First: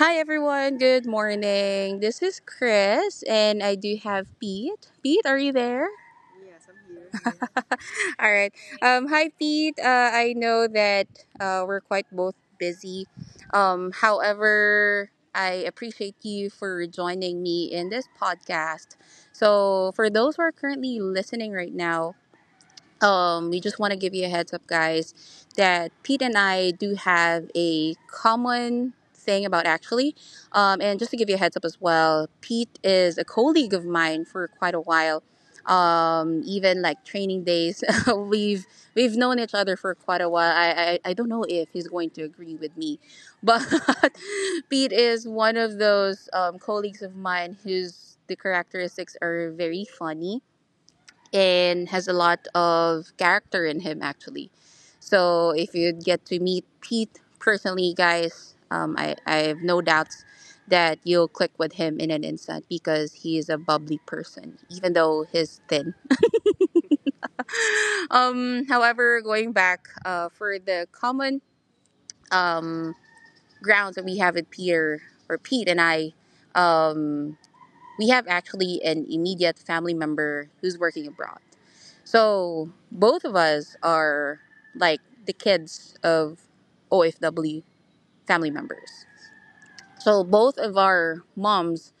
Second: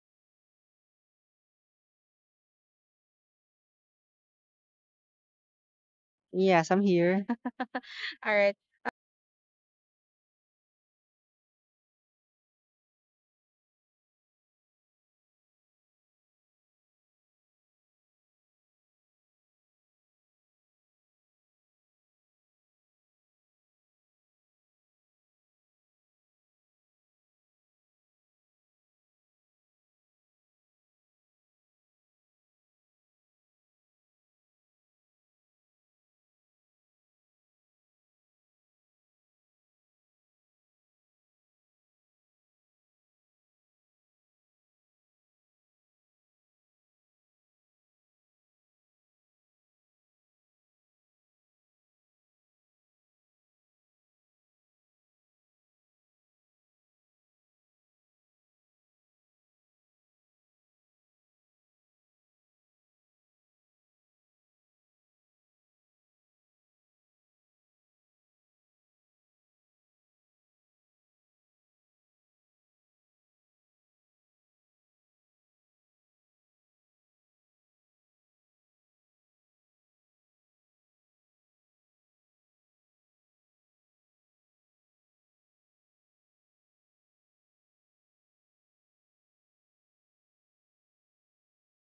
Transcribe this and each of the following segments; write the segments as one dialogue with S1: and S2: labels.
S1: Hi everyone, good morning. This is Chris and I do have Pete. Pete, are you there?
S2: Yes, I'm here.
S1: All
S2: All
S1: right.
S2: right.
S1: Hi Pete. I know that we're quite both busy. However, I appreciate you for joining me in this podcast. So, for those who are currently listening right now, we just want to give you a heads up, guys, that Pete and I do have a common thing about actually. And just to give you a heads up as well, Pete is a colleague of mine for quite a while. Even like training days, we've we've known each other for quite a while. I don't know if he's going to agree with me, but Pete is one of those colleagues of mine whose the characteristics are very funny and has a lot of character in him actually. So if you get to meet Pete personally, guys, I have no doubts that you'll click with him in an instant because he is a bubbly person, even though he's thin. However, going back for the common um, grounds that we have with Peter or Pete and I. Um, We have actually an immediate family member who's working abroad. So both of us are like the kids of OFW family members. So both of our moms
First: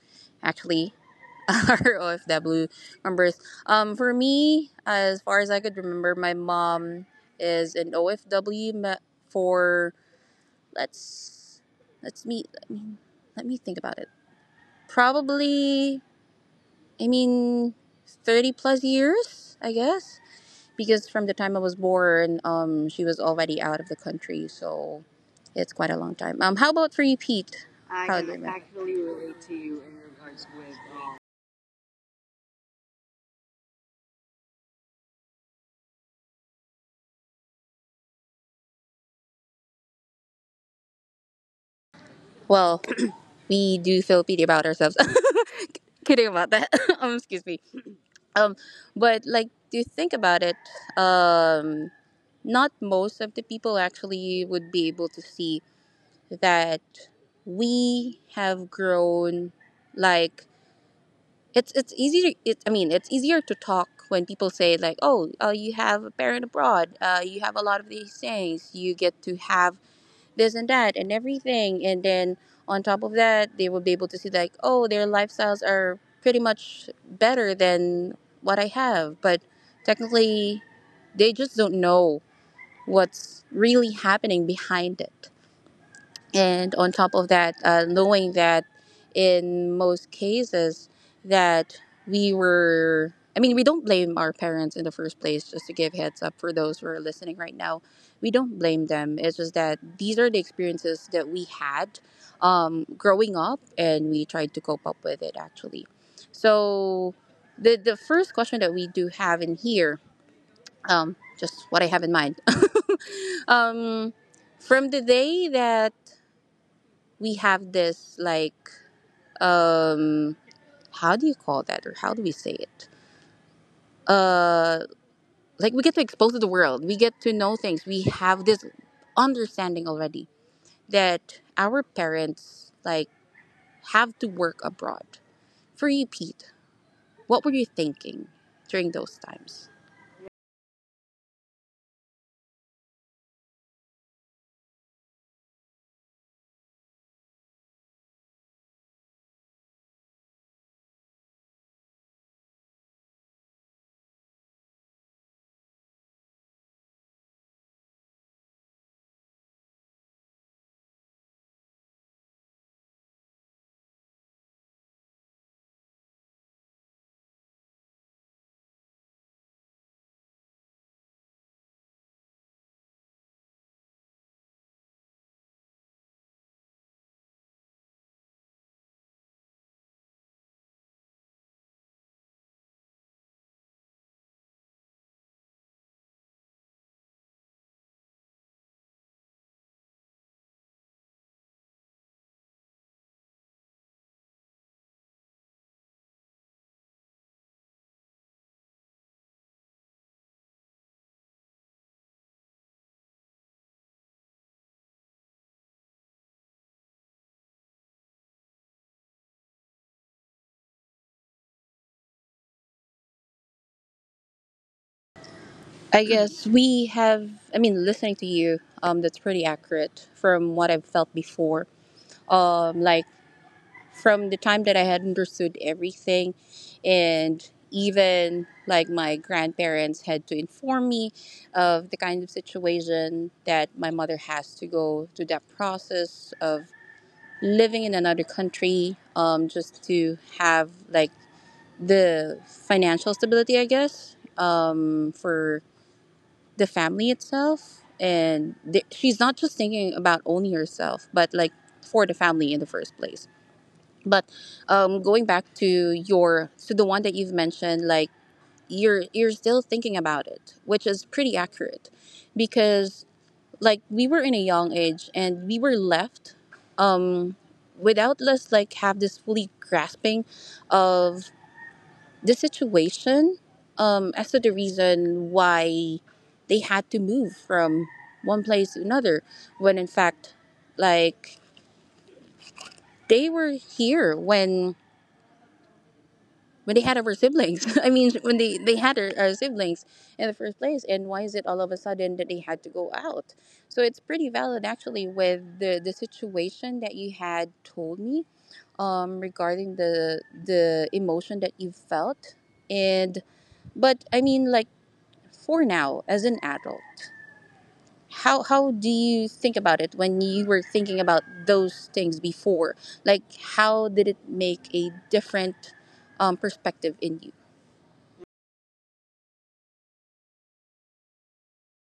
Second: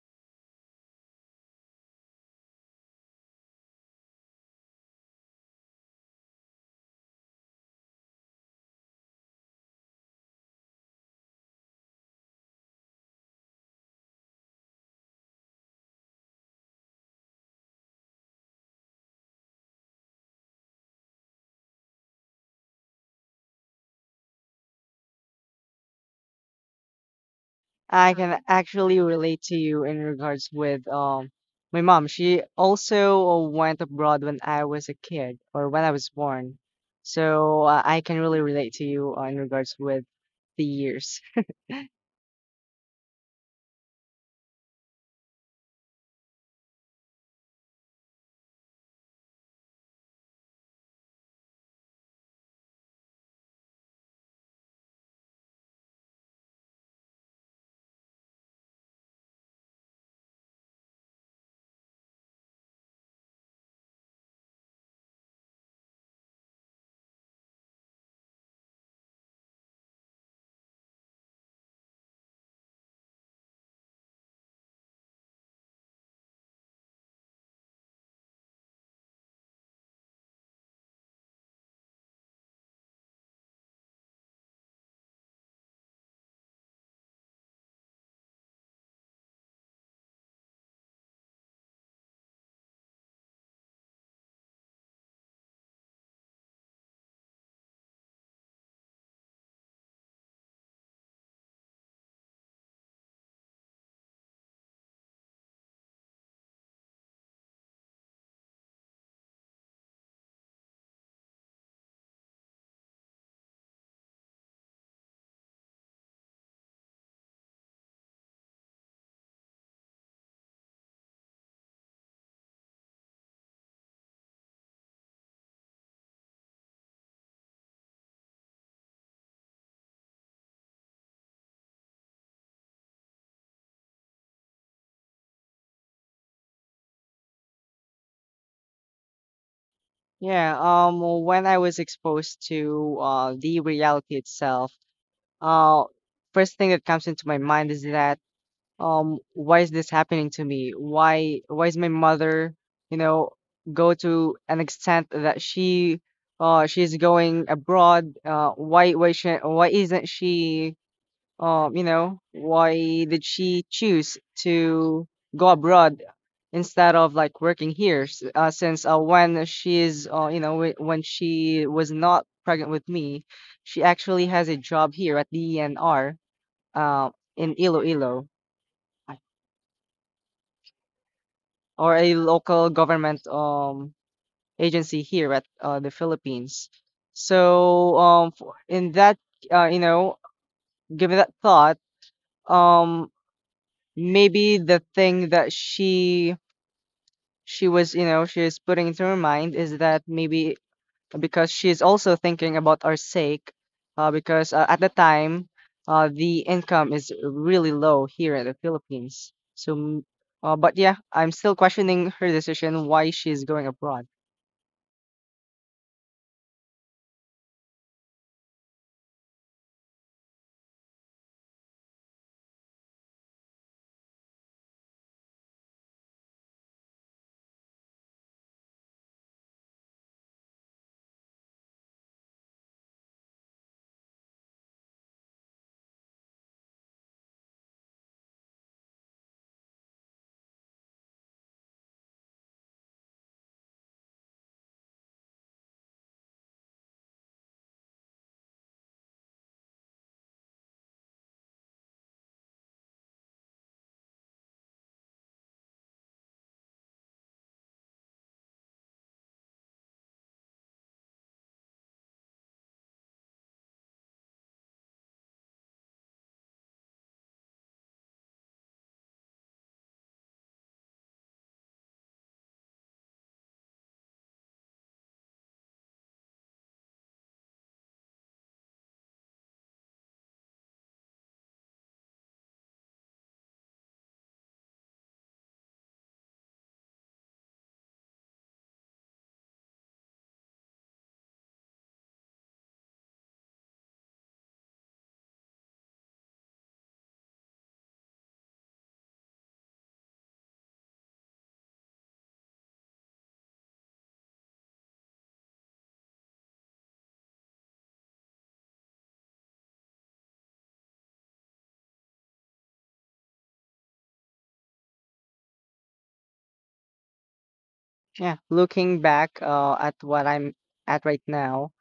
S1: actually are OFW members. For me, as far as I could remember, my mom is an OFW me- for let's let's meet. Let me think about it. Probably I mean, 30 plus years, I guess. Because from the time I was born, she was already out of the country, so it's quite a long time. How about for you, Pete? I
S2: I
S1: How
S2: can Um,
S1: can actually
S2: actually relate
S1: relate
S2: to
S1: to you
S2: you
S1: in
S2: in
S1: regards
S2: regards
S1: with
S2: with
S1: um,
S2: my mom. She also went abroad when I was a kid or when I was born. So I can really relate to you in regards with the years.
S1: Well, we do feel pity about ourselves. Kidding about that. Excuse me. Um, but like, do you think about it? Um, not most of the people actually would be able to see that we have grown like it's easier it, I mean it's easier to talk when people say like, oh, you have a parent abroad, you have a lot of these things, you get to have this and that and everything, and then on top of that they will be able to see like, oh, their lifestyles are pretty much better than what I have. But technically, they just don't know what's really happening behind it. And on top of that, knowing that in most cases that we were I mean we don't blame our parents in the first place, just to give heads up for those who are listening right now, we don't blame them. It's just that these are the experiences that we had, growing up, and we tried to cope up with it actually. So the first question that we do have in here, just what I have in mind, um, from the day that we have this like um how do you call that or how do we say it like, we get to expose to the world, we get to know things, we have this understanding already that our parents like have to work abroad. For you, Pete, what were you thinking during those times?
S2: Yeah, when I was exposed to the reality itself, uh first thing that comes into my mind is that why is this happening to me, why is my mother, you know, go to an extent that she's going abroad. Why, why isn't she, you know, why did she choose to go abroad instead of like working here. Since when she's you know, when she was not pregnant with me, she actually has a job here at the ENR uh in Iloilo, or a local government agency here at the Philippines. So for, in that you know, given that thought, um maybe the thing that she was, you know, she is putting into her mind is that maybe because she is also thinking about our sake, because at the time the income is really low here in the Philippines, but yeah, I'm still questioning her decision why she's going abroad.
S1: I guess we have, listening to you, that's pretty accurate from what I've felt before. um like from the time that I had understood everything, and even like my grandparents had to inform me of the kind of situation that my mother has to go through, that process of living in another country, just to have like the financial stability, I guess, for the family itself. And she's not just thinking about only herself, but like for the family in the first place. But going back to your to the one that you've mentioned, like, you're still thinking about it, which is pretty accurate, because like we were in a young age and we were left, um, without us like have this fully grasping of the situation, as to the reason why they had to move from one place to another, when in fact, like, they were here when they had our siblings. I mean, when they had our siblings in the first place, and why is it all of a sudden that they had to go out? So it's pretty valid actually with the situation that you had told me, regarding the emotion that you felt. And but I mean like, for now as an adult, how do you think about it when you were thinking about those things before? Like, how did it make a different perspective in you?
S2: Yeah, looking back at what I'm at right now,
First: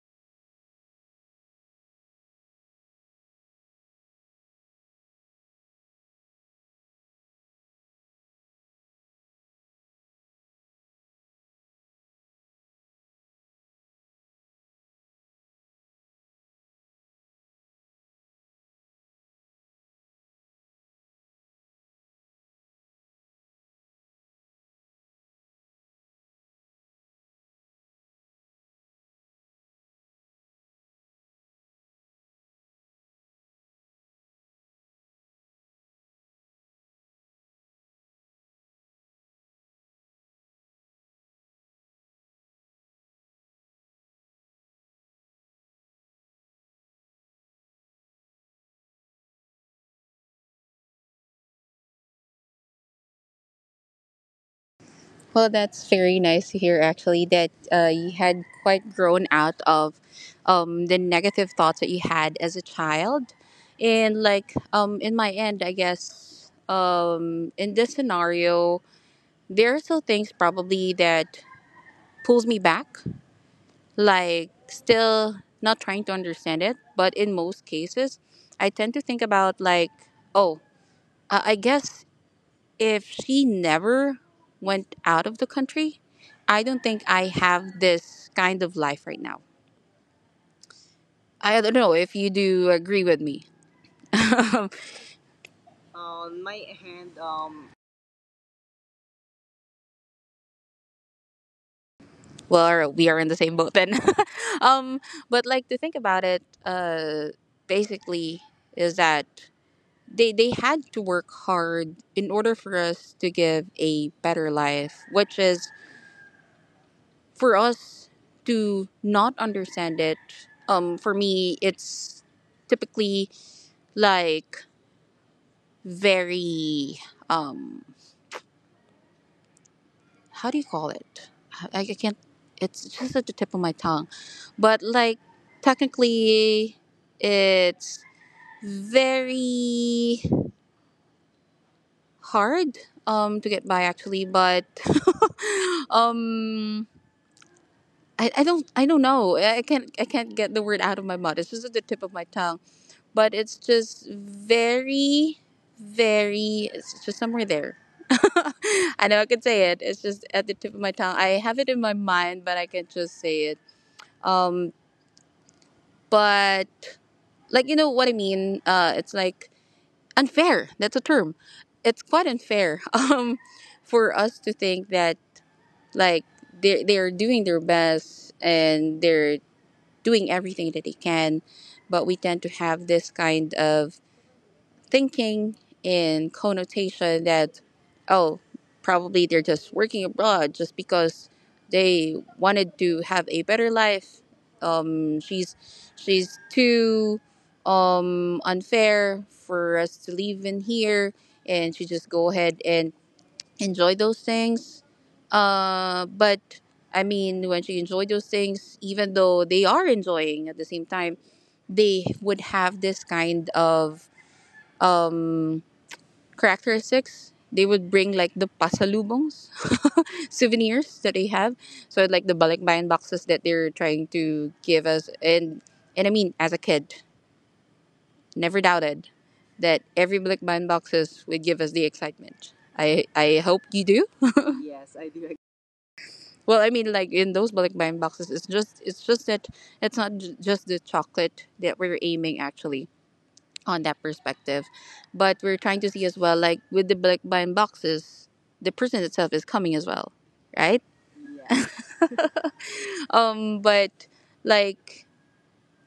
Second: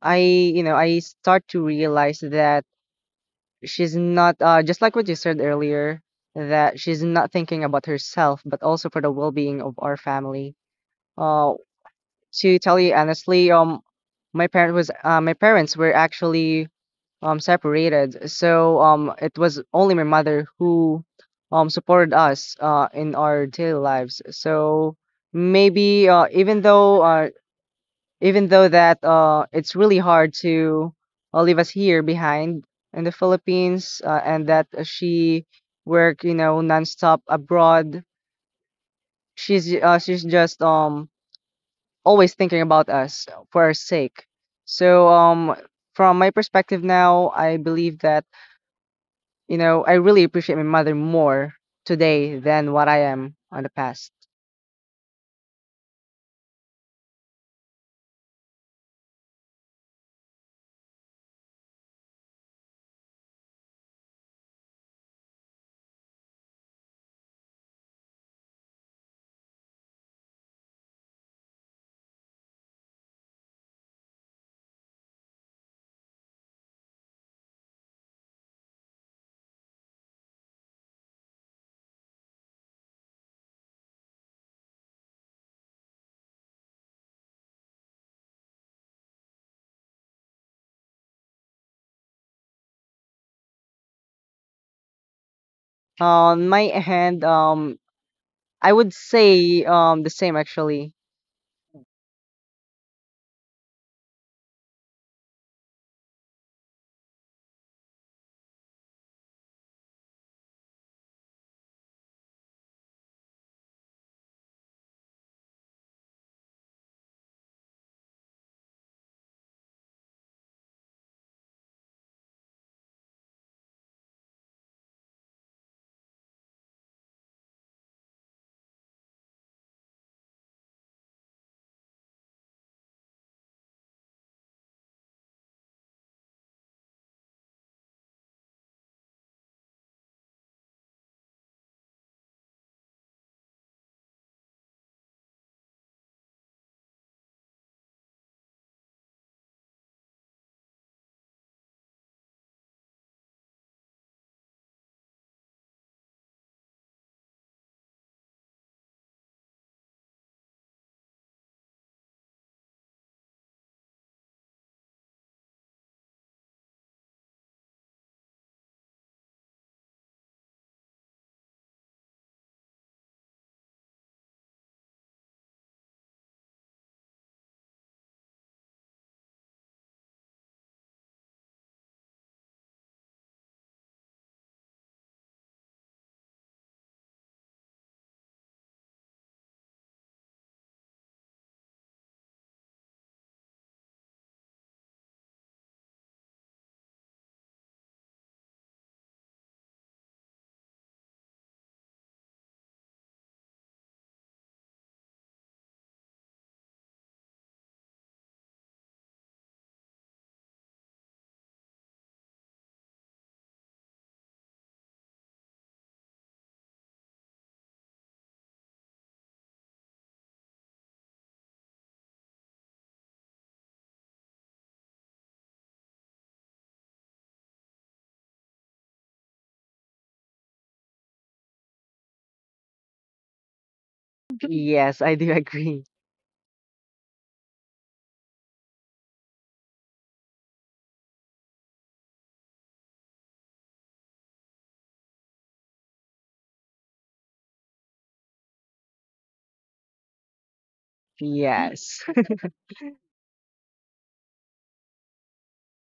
S2: I, you know, I start to realize that she's not just like what you said earlier, that she's not thinking about herself, but also for the well-being of our family. Uh, to tell you honestly, my parents were actually separated, so it was only my mother who supported us in our daily lives. So maybe even though that it's really hard to leave us here behind in the Philippines, and that she work, you know, nonstop abroad. She's just always thinking about us for our sake. So from my perspective now, I believe that, you know, I really appreciate my mother more today than what I am on the past.
S1: Well, that's very nice to hear. Actually, that you had quite grown out of the negative thoughts that you had as a child. And like, in my end, I guess, in this scenario, there are still things probably that pulls me back. Like, still not trying to understand it, but in most cases, I tend to think about like, oh, I guess if she never went out of the country, I don't think I have this kind of life right now. I don't know if you do agree with me. On
S2: On
S1: my
S2: my
S1: hand,
S2: hand, I would say the same actually.
S1: well, we are in the same boat then. um, but like to think about it, basically is that they had to work hard in order for us to give a better life, which is for us to not understand it. For me, it's typically like very, um, how do you call it? I can't, it's just at the tip of my tongue. But like, technically, it's very hard to get by actually, but um, I don't, I don't know. I can't, I can't get the word out of my mouth. It's just at the tip of my tongue, but it's just very, very, it's just somewhere there. I know I could say it. It's just at the tip of my tongue. I have it in my mind, but I can just say it. Um, but like, you know what I mean. It's like unfair. That's a term. It's quite unfair. For us to think that like, they are doing their best and they're doing everything that they can, but we tend to have this kind of thinking in connotation that, oh, probably they're just working abroad just because they wanted to have a better life. Um she's she's too unfair for us to live in here, and she just go ahead and enjoy those things. But I mean When she enjoyed those things, even though they are enjoying at the same time, they would have this kind of characteristics, they would bring like the pasalubongs, souvenirs that they have, so like the balikbayan boxes that they're trying to give us. And as a kid, never doubted that every balikbayan boxes would give us the excitement. I hope you do. Yes,
S2: Yes,
S1: I
S2: I
S1: do.
S2: do agree.
S1: Well, like, in those balikbayan boxes, it's just, it's just that it's not just the chocolate that we're aiming actually on that perspective. But we're trying to see as well, like with the black blind boxes, the person itself is coming as well, right?
S2: Yes.
S1: But like,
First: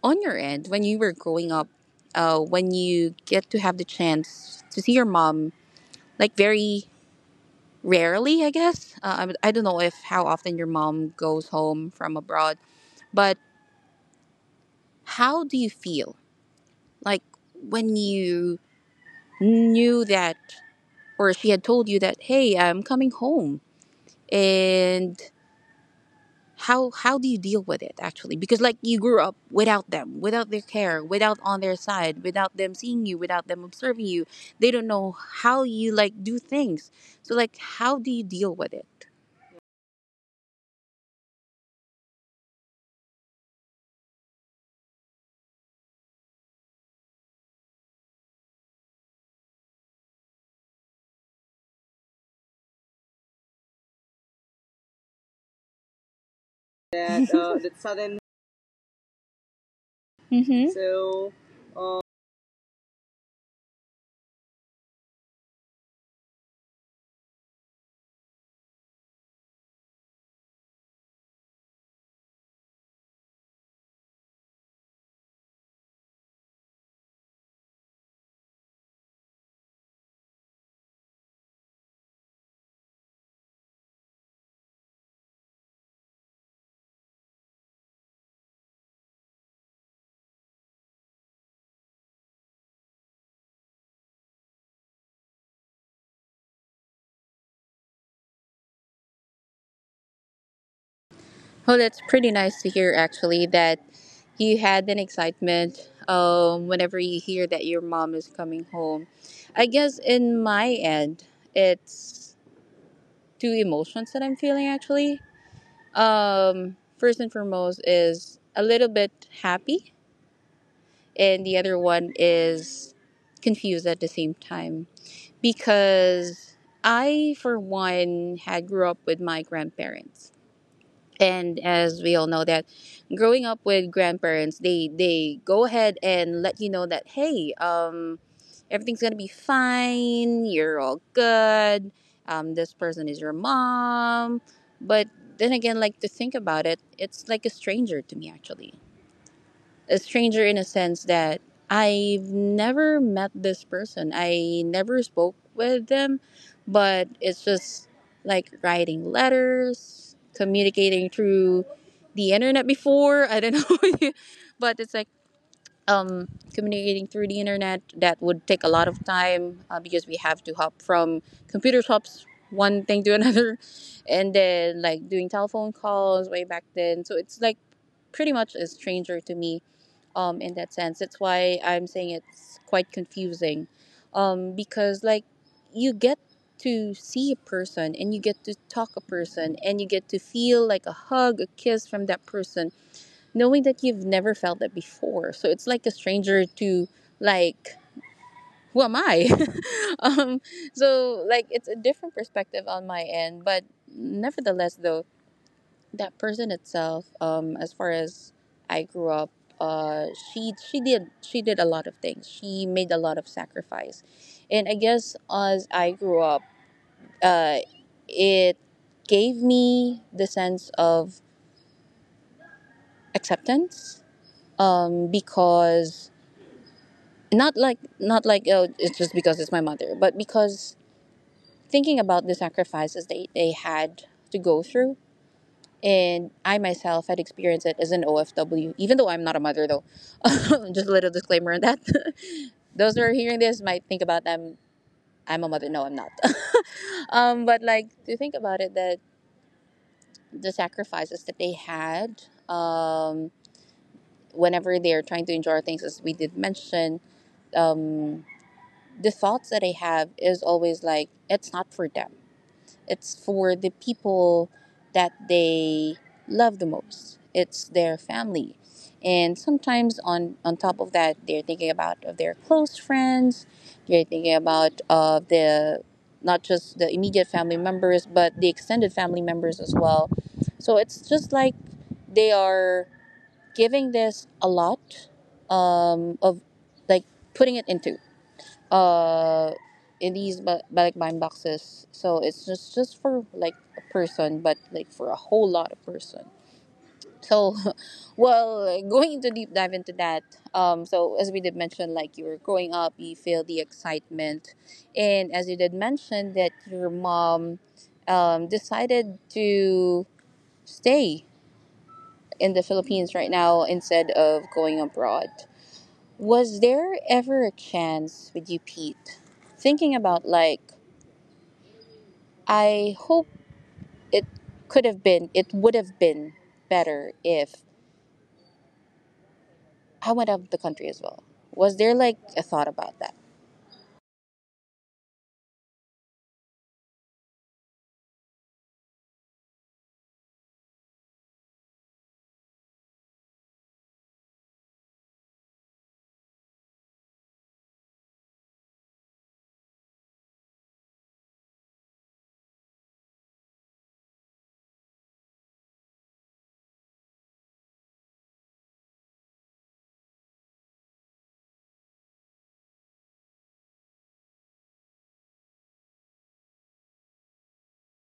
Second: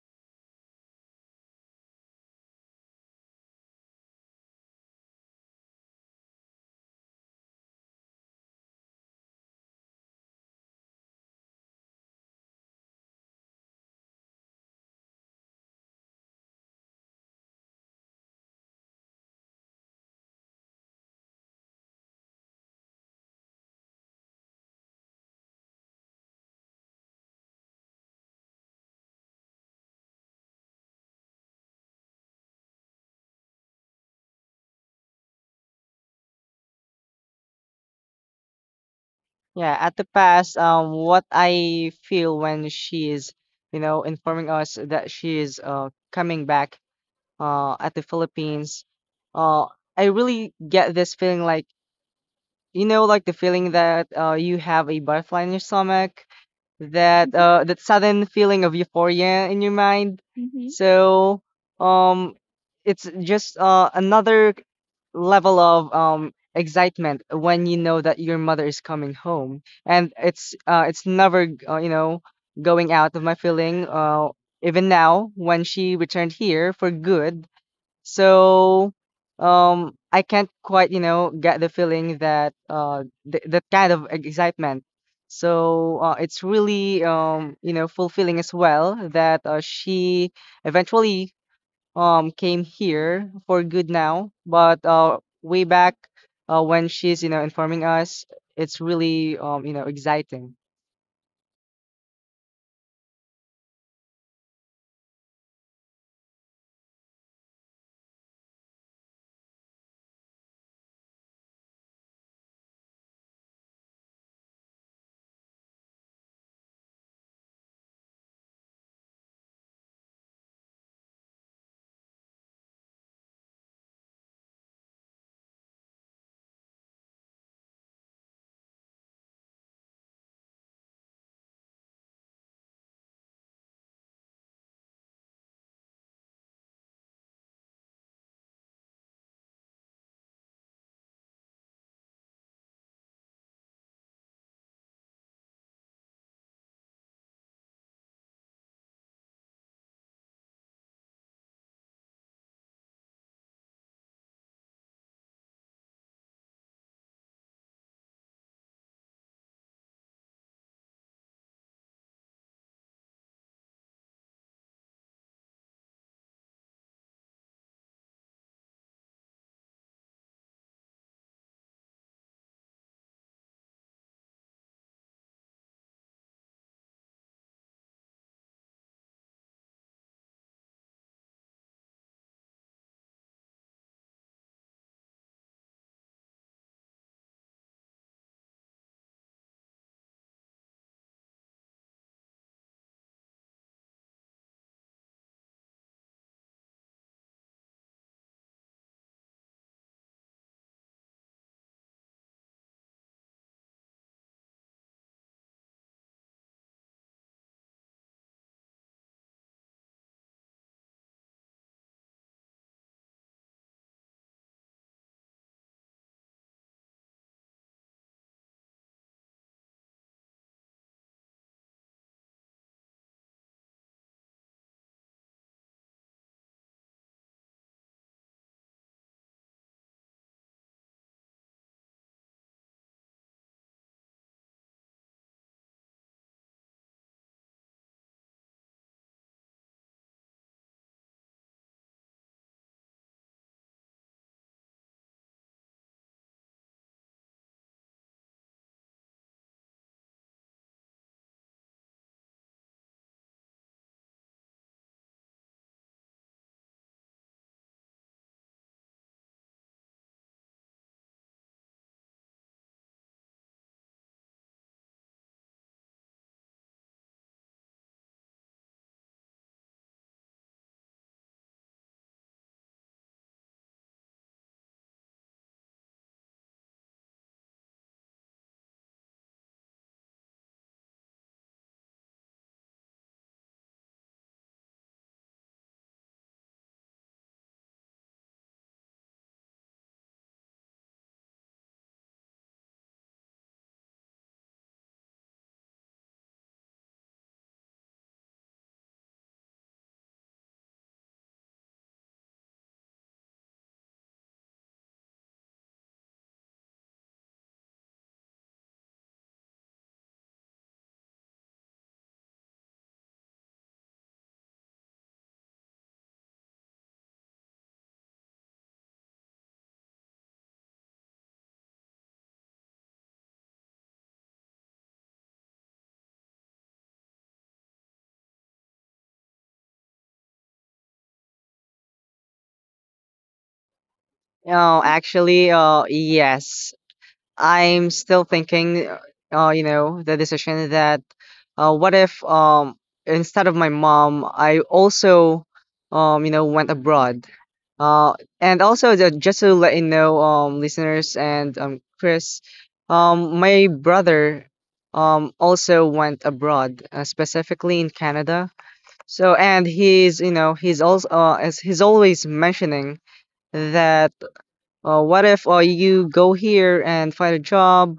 S1: on your end, when you were growing up, when you get to have the chance to see your mom, like very rarely, I guess. I don't know if how often your mom goes home from abroad, but how do you feel like when you knew that, or she had told you that, hey, I'm coming home? And how do you deal with it actually, because like, you grew up without them, without their care, without on their side, without them seeing you, without them observing you, they don't know how you like do things. So like, how do you deal with it?
S2: Yeah, at the past, what I feel when she is, you know, informing us that she is coming back at the Philippines, uh, I really get this feeling like, you know, like the feeling that you have a butterfly in your stomach,
S1: That
S2: that mhm,
S1: that
S2: that
S1: sudden
S2: sudden feeling of euphoria in your mind.
S1: hmm
S2: Mhm.
S1: so
S2: So,
S1: uh,
S2: um, it's just another level of excitement when you know that your mother is coming home, and it's never you know, going out of my feeling even now when she returned here for good. So I can't quite, you know, get the feeling that that kind of excitement. So it's really you know, fulfilling as well that she eventually came here for good now, but way back when she's, you know, informing us, it's really you know, exciting.
S1: well, that's pretty nice to hear actually, that you had an excitement whenever you hear that your mom is coming home. I guess in my end, it's two emotions that I'm feeling actually. First and foremost is a little bit happy, and the other one is confused at the same time, because I, for one, had grew up with my grandparents. And as we all know that growing up with grandparents, they go ahead and let you know that, hey, everything's gonna be fine, you're all good, um, this person is your mom. But then again, like, to think about it, it's like a stranger to me actually. A stranger in a sense that I've never met this person. I never spoke with them, but it's just like writing letters, communicating through the internet before. I don't know, but it's like um, communicating through the internet that would take a lot of time because we have to hop from computer shops one thing to another, and then like doing telephone calls way back then, so it's like pretty much a stranger to me, in that sense. That's why I'm saying it's quite confusing, because, like, you get to see a person, and you get to talk a person, and you get to feel like a hug, a kiss from that person, knowing that you've never felt that before. So it's like a stranger to, like, who am I? um, so, like, it's a different perspective on my end, but nevertheless, though, that person itself, as far as I grew up, uh she did a lot of things, she made a lot of sacrifice. And I guess as I grew up, uh it gave me the sense of acceptance, because, not like, not like, oh, it's just because it's my mother, but because thinking about the sacrifices they had to go through. And I myself had experienced it as an OFW, even though I'm not a mother, though. Just a little disclaimer on that. Those who are hearing this might think about them. I'm a mother. No, I'm not. But like to think about it, that the sacrifices that they had, whenever they're trying to enjoy things, as we did mention, um, the thoughts that I have is always like it's not for them. It's for the people that they love the most. It's their family. And sometimes on top of that, they're thinking about of their close friends. They're thinking about the, not just the immediate family members, but the extended family members as well. So it's just like they are giving this a lot, of, like, putting it into, uh in these balikbayan boxes, so it's just for like a person, but like for a whole lot of person. So well, like, going into deep dive into that, so as we did mention, like, you were growing up, you feel the excitement, and as you did mention that your mom decided to stay in the Philippines right now instead of going abroad, was there ever a chance with you, Pete, thinking about, like, I hope it could have been, it would have been better if I went out of the country as well. Was there like a thought about that?
S2: Oh, actually, yes. I'm still thinking, you know, the decision that what if, instead of my mom, I also, you know, went abroad. Uh, and also, the, just to let you know, listeners and Chris, my brother also went abroad, specifically in Canada. So, and he's, you know, he's also, as he's always mentioning that what if you go here and find a job,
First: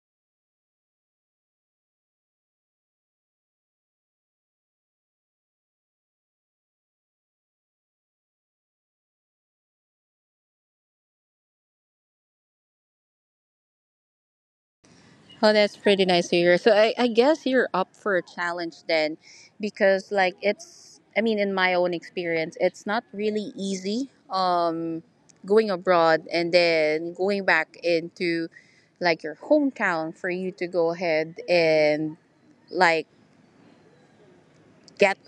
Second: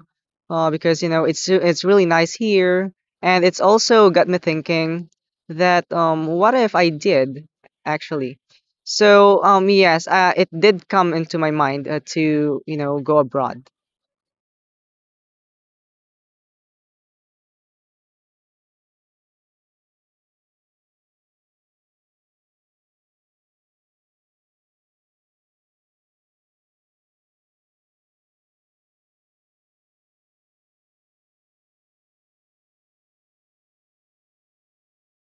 S2: because, you know, it's really nice here, and it's also got me thinking that what if I did actually. So yes, it did come into my mind to, you know, go abroad.
S1: Oh, that's pretty nice to hear. So I guess you're up for a challenge then, because like it's, I mean, in my own experience, it's not really easy, going abroad and then going back into like your hometown for you to go ahead and like get,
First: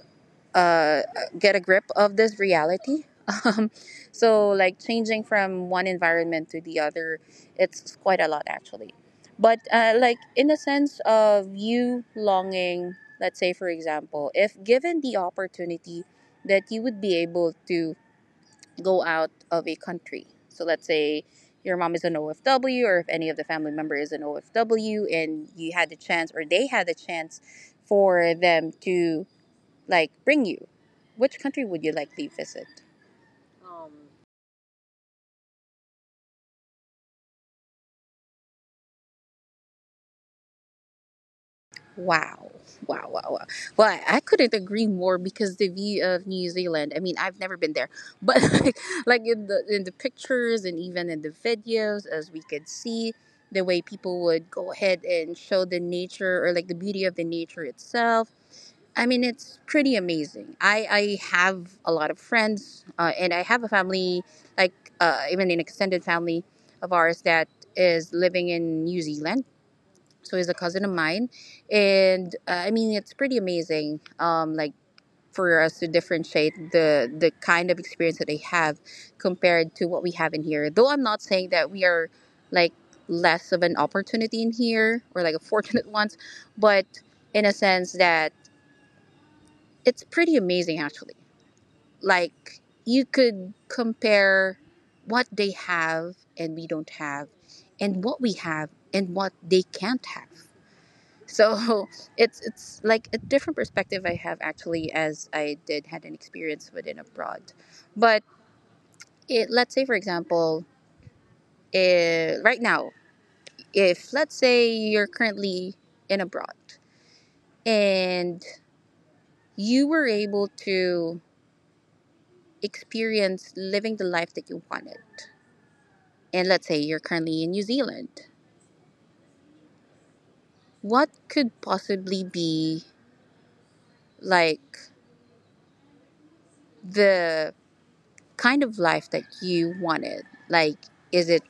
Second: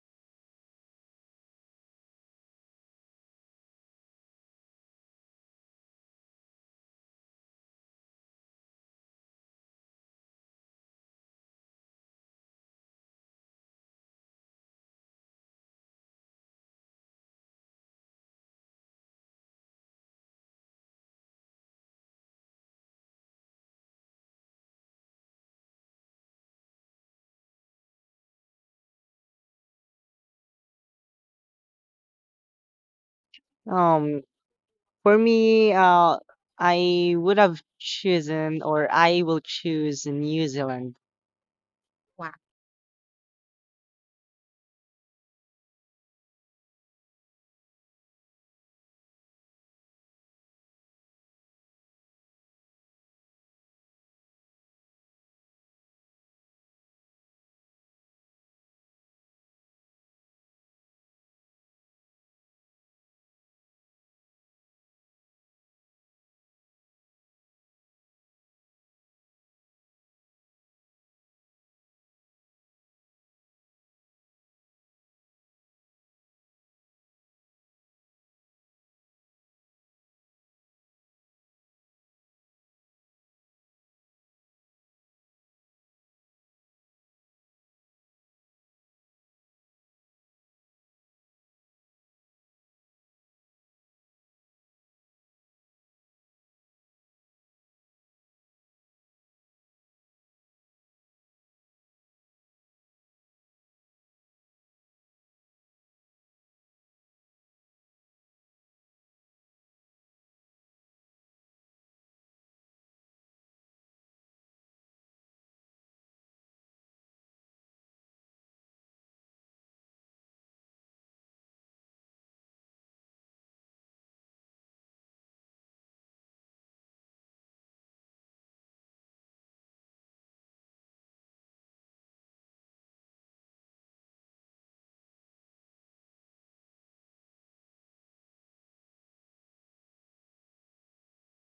S1: uh, get a grip of this reality. Um, so, like changing from one environment to the other, it's quite a lot actually. But, like, in the sense of you longing, let's say, for example, if given the opportunity that you would be able to go out of a country, so let's say your mom is an OFW, or if any of the family member is an OFW, and you had the chance, or they had the chance, for them to like bring you? Which country would you likely visit? Um,
S2: um for me, I would have chosen, or I will choose, New Zealand.
S1: Wow. Wow, wow, wow. Well, I couldn't agree more because the view of New Zealand, I mean, I've never been there, but like in the pictures and even in the videos, as we could see the way people would go ahead and show the nature or like the beauty of the nature itself, I mean, it's pretty amazing. I have a lot of friends, and I have a family, like, even an extended family of ours that is living in New Zealand. So he's a cousin of mine, and I mean, it's pretty amazing. Like, for us to differentiate the kind of experience that they have compared to what we have in here. Though I'm not saying that we are, like, less of an opportunity in here or like a fortunate ones, but in a sense that it's pretty amazing actually. Like, you could compare what they have and we don't have, and what we have and what they can't have. So it's like a different perspective I have actually, as I did had an experience within abroad. But it, let's say for example, eh, right now, if let's say you're currently in abroad, and you were able to experience living the life that you wanted, and let's say you're currently in New Zealand, what could possibly be like the kind of life that you wanted? Like, is it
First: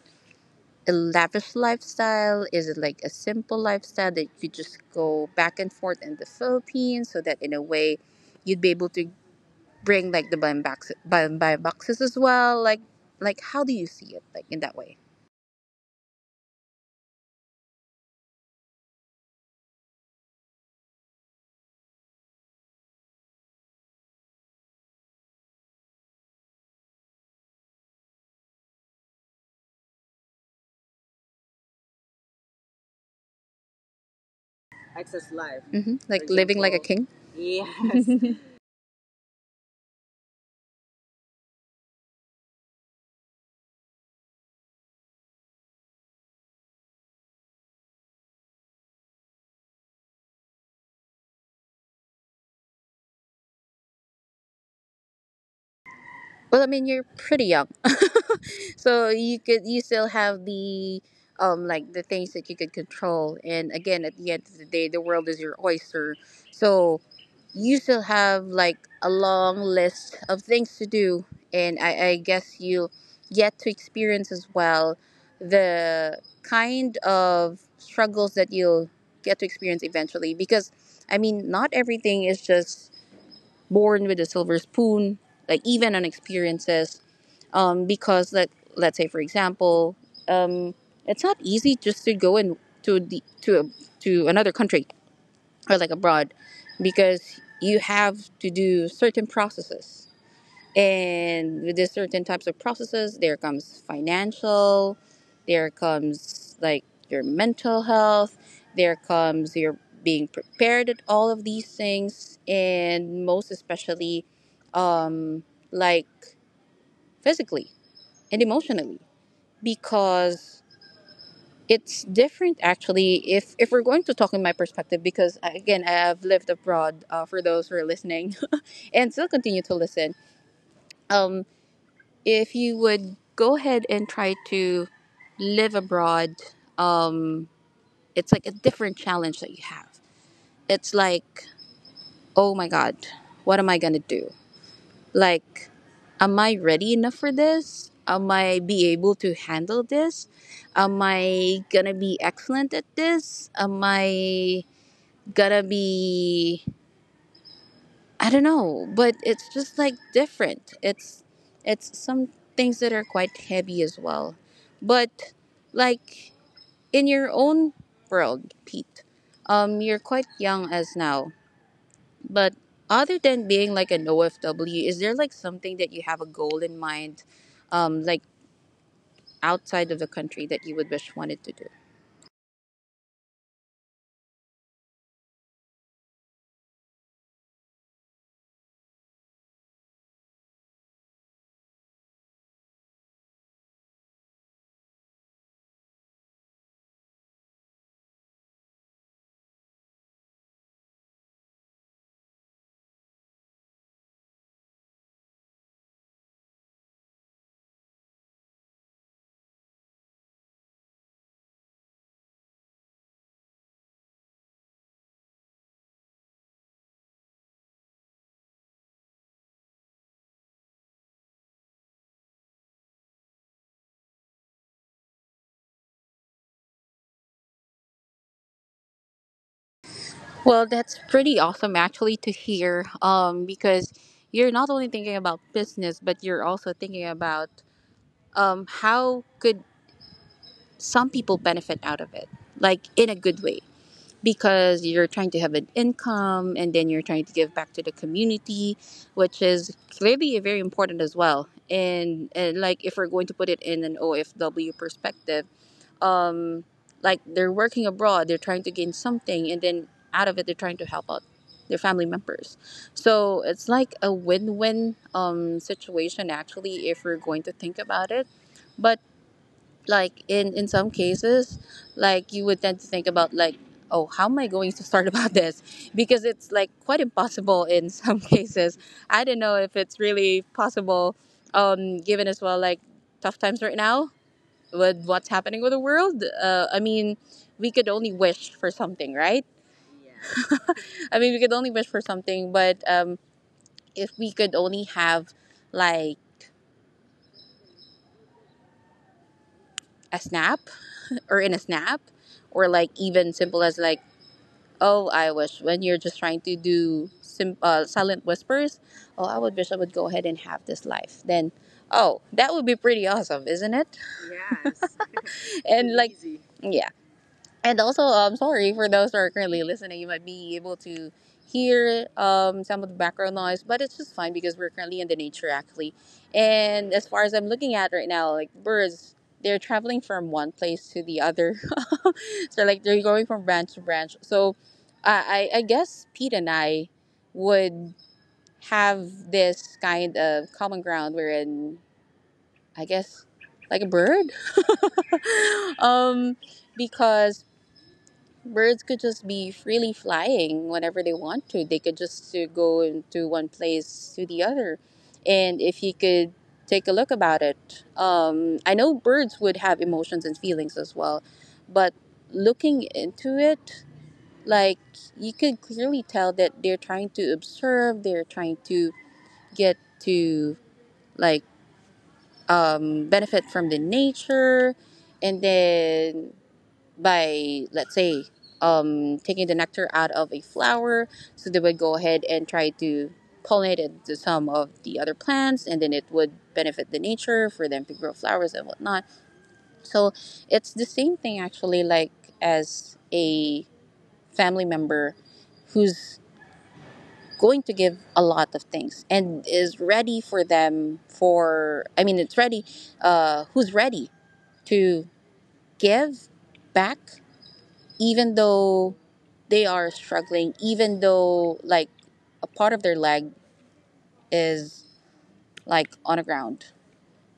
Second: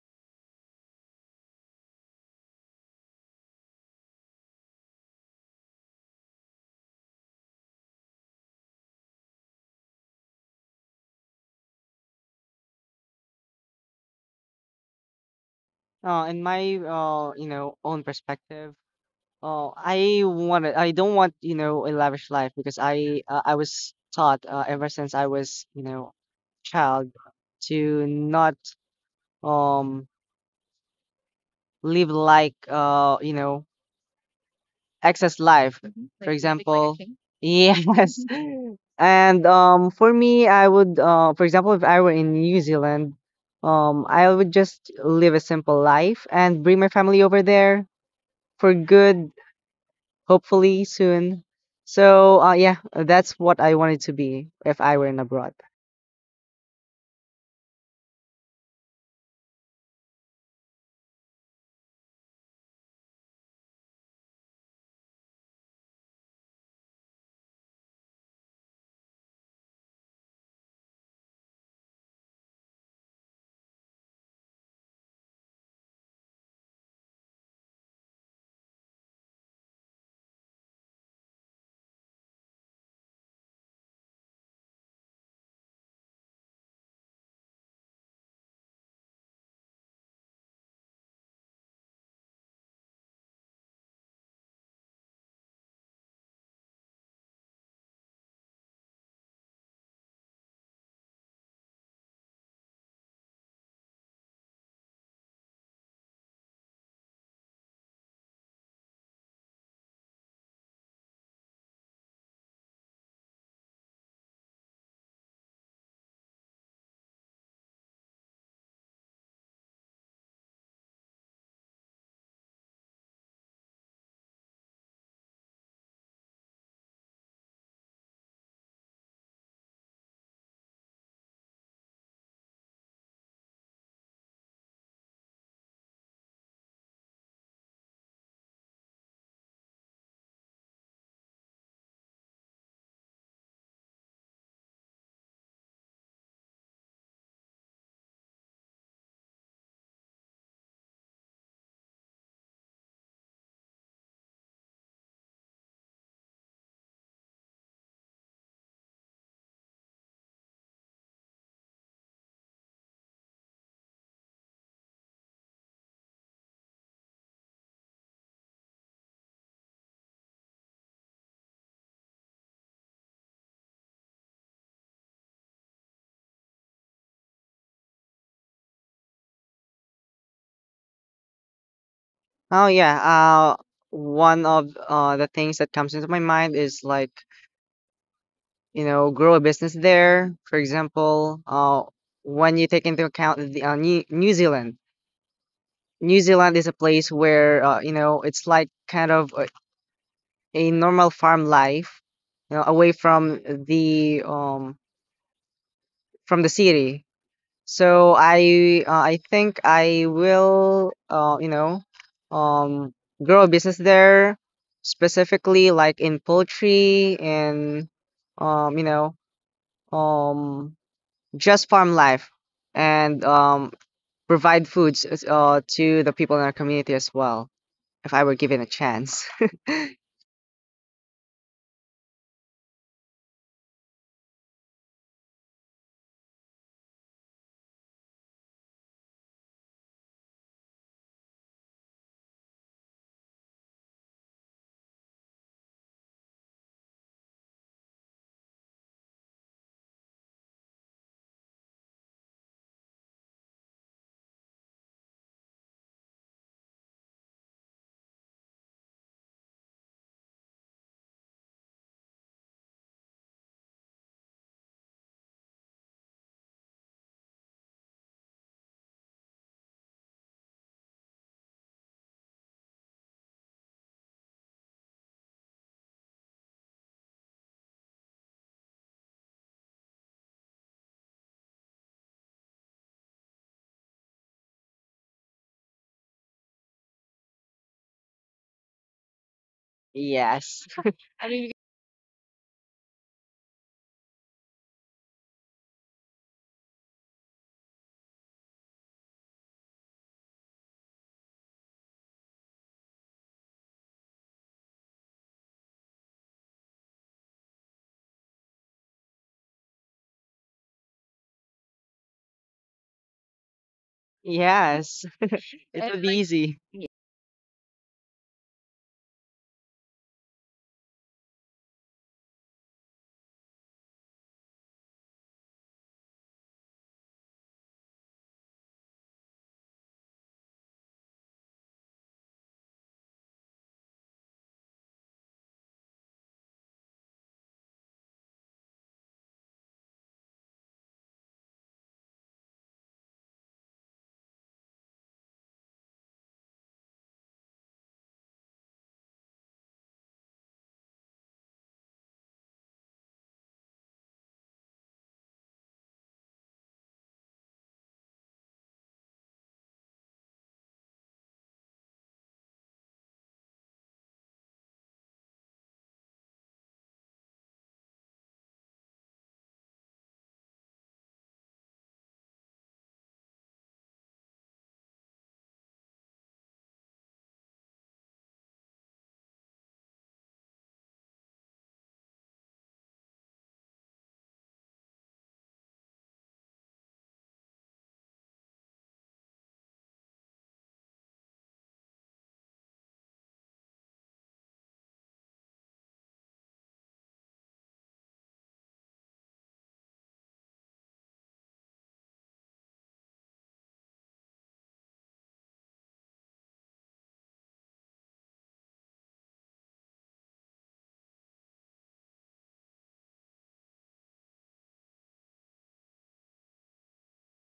S1: a lavish lifestyle? Is it like a simple lifestyle that you just go back and forth in the Philippines, so that in a way you'd be able to bring like the blind box, blind buy boxes as well? Like how do you see it like in that way?
S2: In my you know, own perspective. Oh, I want to, I don't want, you know, a lavish life, because I was taught ever since I was, you know, child to not um live like, you know,
S1: Access
S2: excess
S1: life.
S2: life.
S1: Hmm.
S2: Hmm. For like living
S1: Like
S2: like a,
S1: living like a
S2: example,
S1: king.
S2: king.
S1: Yes.
S2: Yes. And for me, I would, for example, if I were in New Zealand, I would just live a simple life and bring my family over there for good. Hopefully soon. So, yeah, that's what I wanted to be if I were in abroad.
S1: Well, I mean, you're pretty young, so you could, you still have the like the things that you could control. And again, at the end of the day, the world is your oyster, so you still have like a long list of things to do. And I guess you get to experience as well the kind of struggles that you'll get to experience eventually. Because, I mean, not everything is just born with a silver spoon. Like even on experiences, because let's say for example, um, it's not easy just to go and to the to a, to another country or like abroad, because you have to do certain processes, and with these certain types of processes, there comes financial, there comes like your mental health, there comes your being prepared at all of these things, and most especially, um like physically and emotionally, because it's different actually, if we're going to talk in my perspective, because again, I have lived abroad, for those who are listening and still continue to listen, um if you would go ahead and try to live abroad, um it's like a different challenge that you have. It's like, oh my god, what am I gonna do? Like, am I ready enough for this? Am I be able to handle this? Am I gonna be excellent at this? Am I gonna be, I don't know, but it's just like different. It's some things that are quite heavy as well. But, like, in your own world, Pete, you're quite young as now, but other than being like an OFW, is there like something that you have a goal in mind, like outside of the country that you would wish wanted to do?
S2: Oh yeah, one of the things that comes into my mind is like, you know, grow a business there. For example, when you take into account the, New Zealand, New Zealand is a place where, you know, it's like kind of a normal farm life, you know, away from the city. So I think I will, you know, um grow a business there specifically like in poultry, and you know, um just farm life, and provide foods to the people in our community as well, if I were given a chance.
S1: Well, that's pretty awesome actually to hear, because you're not only thinking about business, but you're also thinking about, how could some people benefit out of it, like in a good way. Because you're trying to have an income, and then you're trying to give back to the community, which is clearly very important as well. And, like, if we're going to put it in an OFW perspective, um like, they're working abroad, they're trying to gain something, and then out of it they're trying to help out their family members, so it's like a win-win, situation actually, if we're going to think about it. But, like, in some cases, like, you would tend to think about like, oh, how am I going to start about this? Because it's like quite impossible in some cases. I don't know if it's really possible, given as well, like, tough times right now with what's happening with the world. I mean, we could only wish for something, right?
S2: Yes.
S1: I
S2: I
S1: mean, we
S2: mean,
S1: could only wish for something, but if we could only have like a snap, or in a snap, or like even simple as like, oh, I wish, when you're just trying to do silent whispers. Oh, I would wish I would go ahead and have this life. Then, oh, that would be pretty awesome, isn't it? Yes.
S2: Yes. It
S1: And,
S2: would be
S1: like,
S2: like,
S1: easy.
S2: easy. Yeah.
S1: Yeah. And also, I'm sorry for those who are currently listening. You might be able to hear, some of the background noise, but it's just fine because we're currently in the nature actually. And as far as I'm looking at right now, like, birds, they're traveling from one place to the other. So like they're going from branch to branch. So I guess Pete and I would have this kind of common ground wherein I guess like a bird. um because birds could just be freely flying whenever they want to. They could just to go into one place to the other. And if you could take a look about it, I know birds would have emotions and feelings as well, but looking into it like you could clearly tell that they're trying to observe, they're trying to get to like benefit from the nature, and then by let's say taking the nectar out of a flower, so they would go ahead and try to pollinate it to some of the other plants, and then it would benefit the nature for them to grow flowers and whatnot. So it's the same thing actually, like as a family member who's going to give a lot of things and is ready for them, for I mean it's ready, who's ready to give back, even though they are struggling, even though like a part of their leg is like on the ground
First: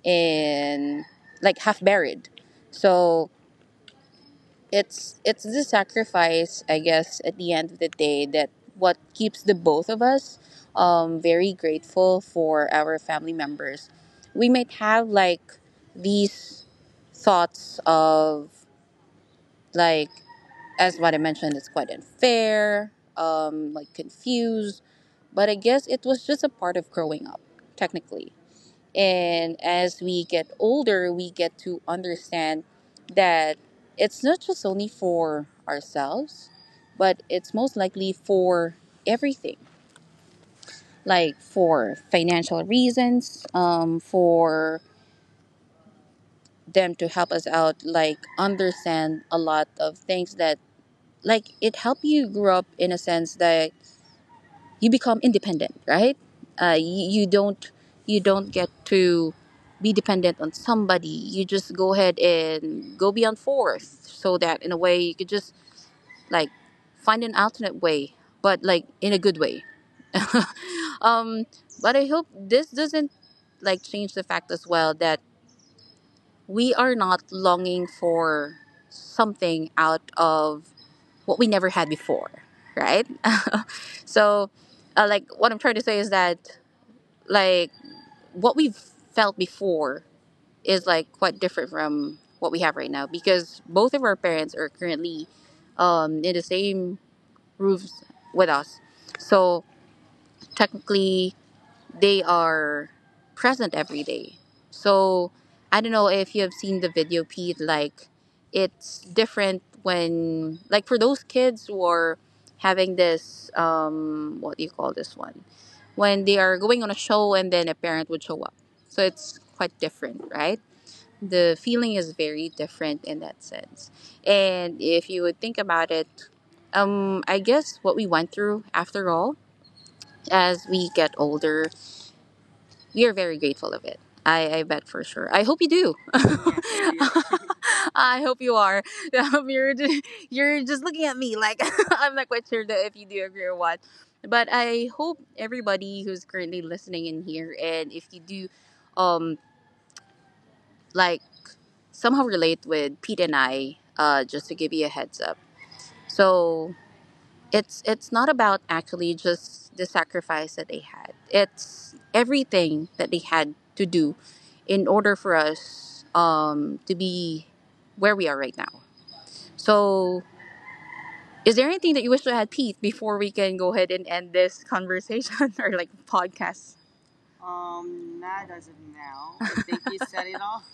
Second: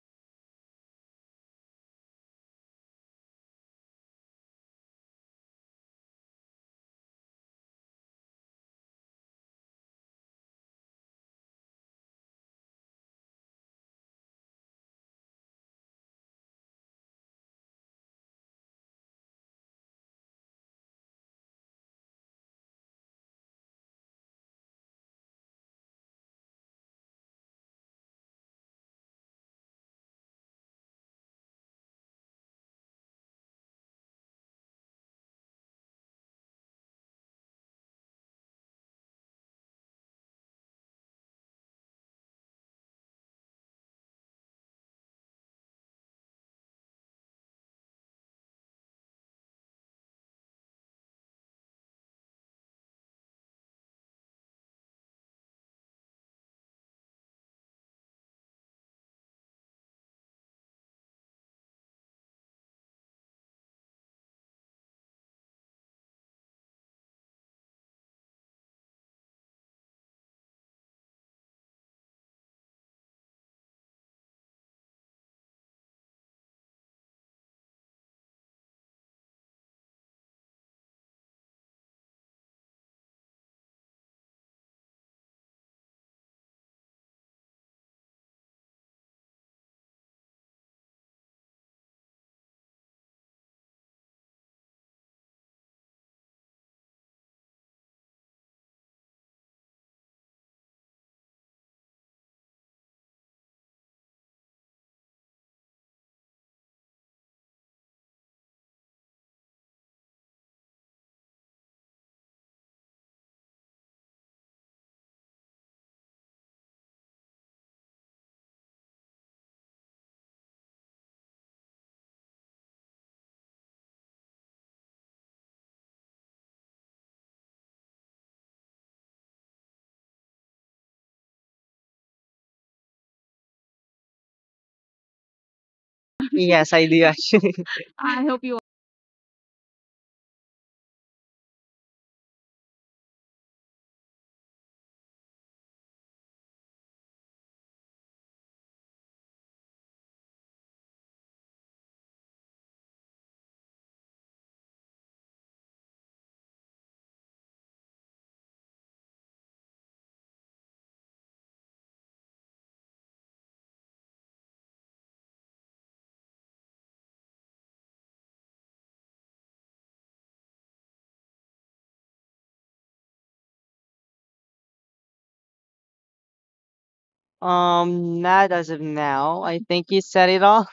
S1: and like half buried. So it's the sacrifice, I guess, at the end of the day, that what keeps the both of us very grateful for our family members. We might have like these thoughts of, like, as what I mentioned, it's quite unfair, like confused, but I guess it was just a part of growing up, technically. And as we get older, we get to understand that it's not just only for ourselves, but it's most likely for everything. Like for financial reasons, for them to help us out, like understand a lot of things that, like, it helped you grow up in a sense that you become independent, right? You, you don't get to be dependent on somebody. You just go ahead and go beyond force, so that in a way you could just like find an alternate way, but like in a good way. um, but I hope this doesn't like change the fact as well that we are not longing for something out of what we never had before, right? So, like what I'm trying to say is that like what we've felt before is like quite different from what we have right now, because both of our parents are currently in the same roofs with us. So technically, they are present every day. So I don't know if you have seen the video, Pete. Like it's different when, like, for those kids who are having this, what do you call this one? When they are going on a show and then a parent would show up. So it's quite different, right? The feeling is very different in that sense. And if you would think about it, I guess what we went through after all, as we get older, you're very grateful of it. I bet for sure. I hope you do.
S2: Yes, I do actually. I
S1: I
S2: hope
S1: hope you
S2: you.
S1: are. I hope you're ju- You're just looking at me like, I'm not quite sure that if you do agree or what. But I hope everybody who's currently listening in here, and if you do, um, like somehow relate with Pete and I, just to give you a heads up. So it's not about actually just the sacrifice that they had, it's everything that they had to do in order for us, to be where we are right now. So is there anything that you wish to add, Pete, before we can go ahead and end this conversation or like podcast? Um,
S2: Not as
S1: doesn't,
S2: of now.
S1: I
S2: I
S1: think
S2: think
S1: you
S2: you
S1: said
S2: said
S1: it
S2: it
S1: all.
S2: all.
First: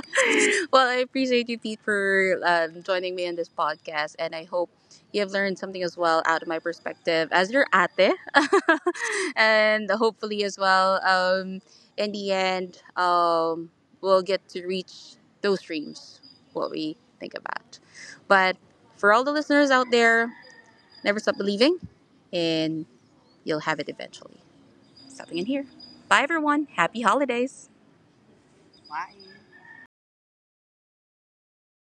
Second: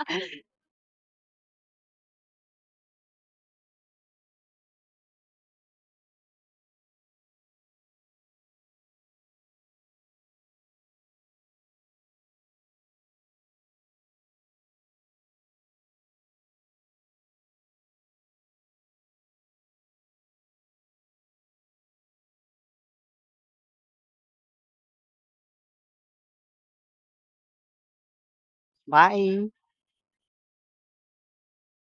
S1: Well, I appreciate you, Pete, for joining me in this podcast, and I hope you have learned something as well out of my perspective as your ate, and hopefully as well. In the end, we'll get to reach those dreams, what we think about. But for all the listeners out there, never stop believing, and you'll have it eventually. Stopping in here. Bye, everyone. Happy holidays.
S2: Bye.
S1: Bye.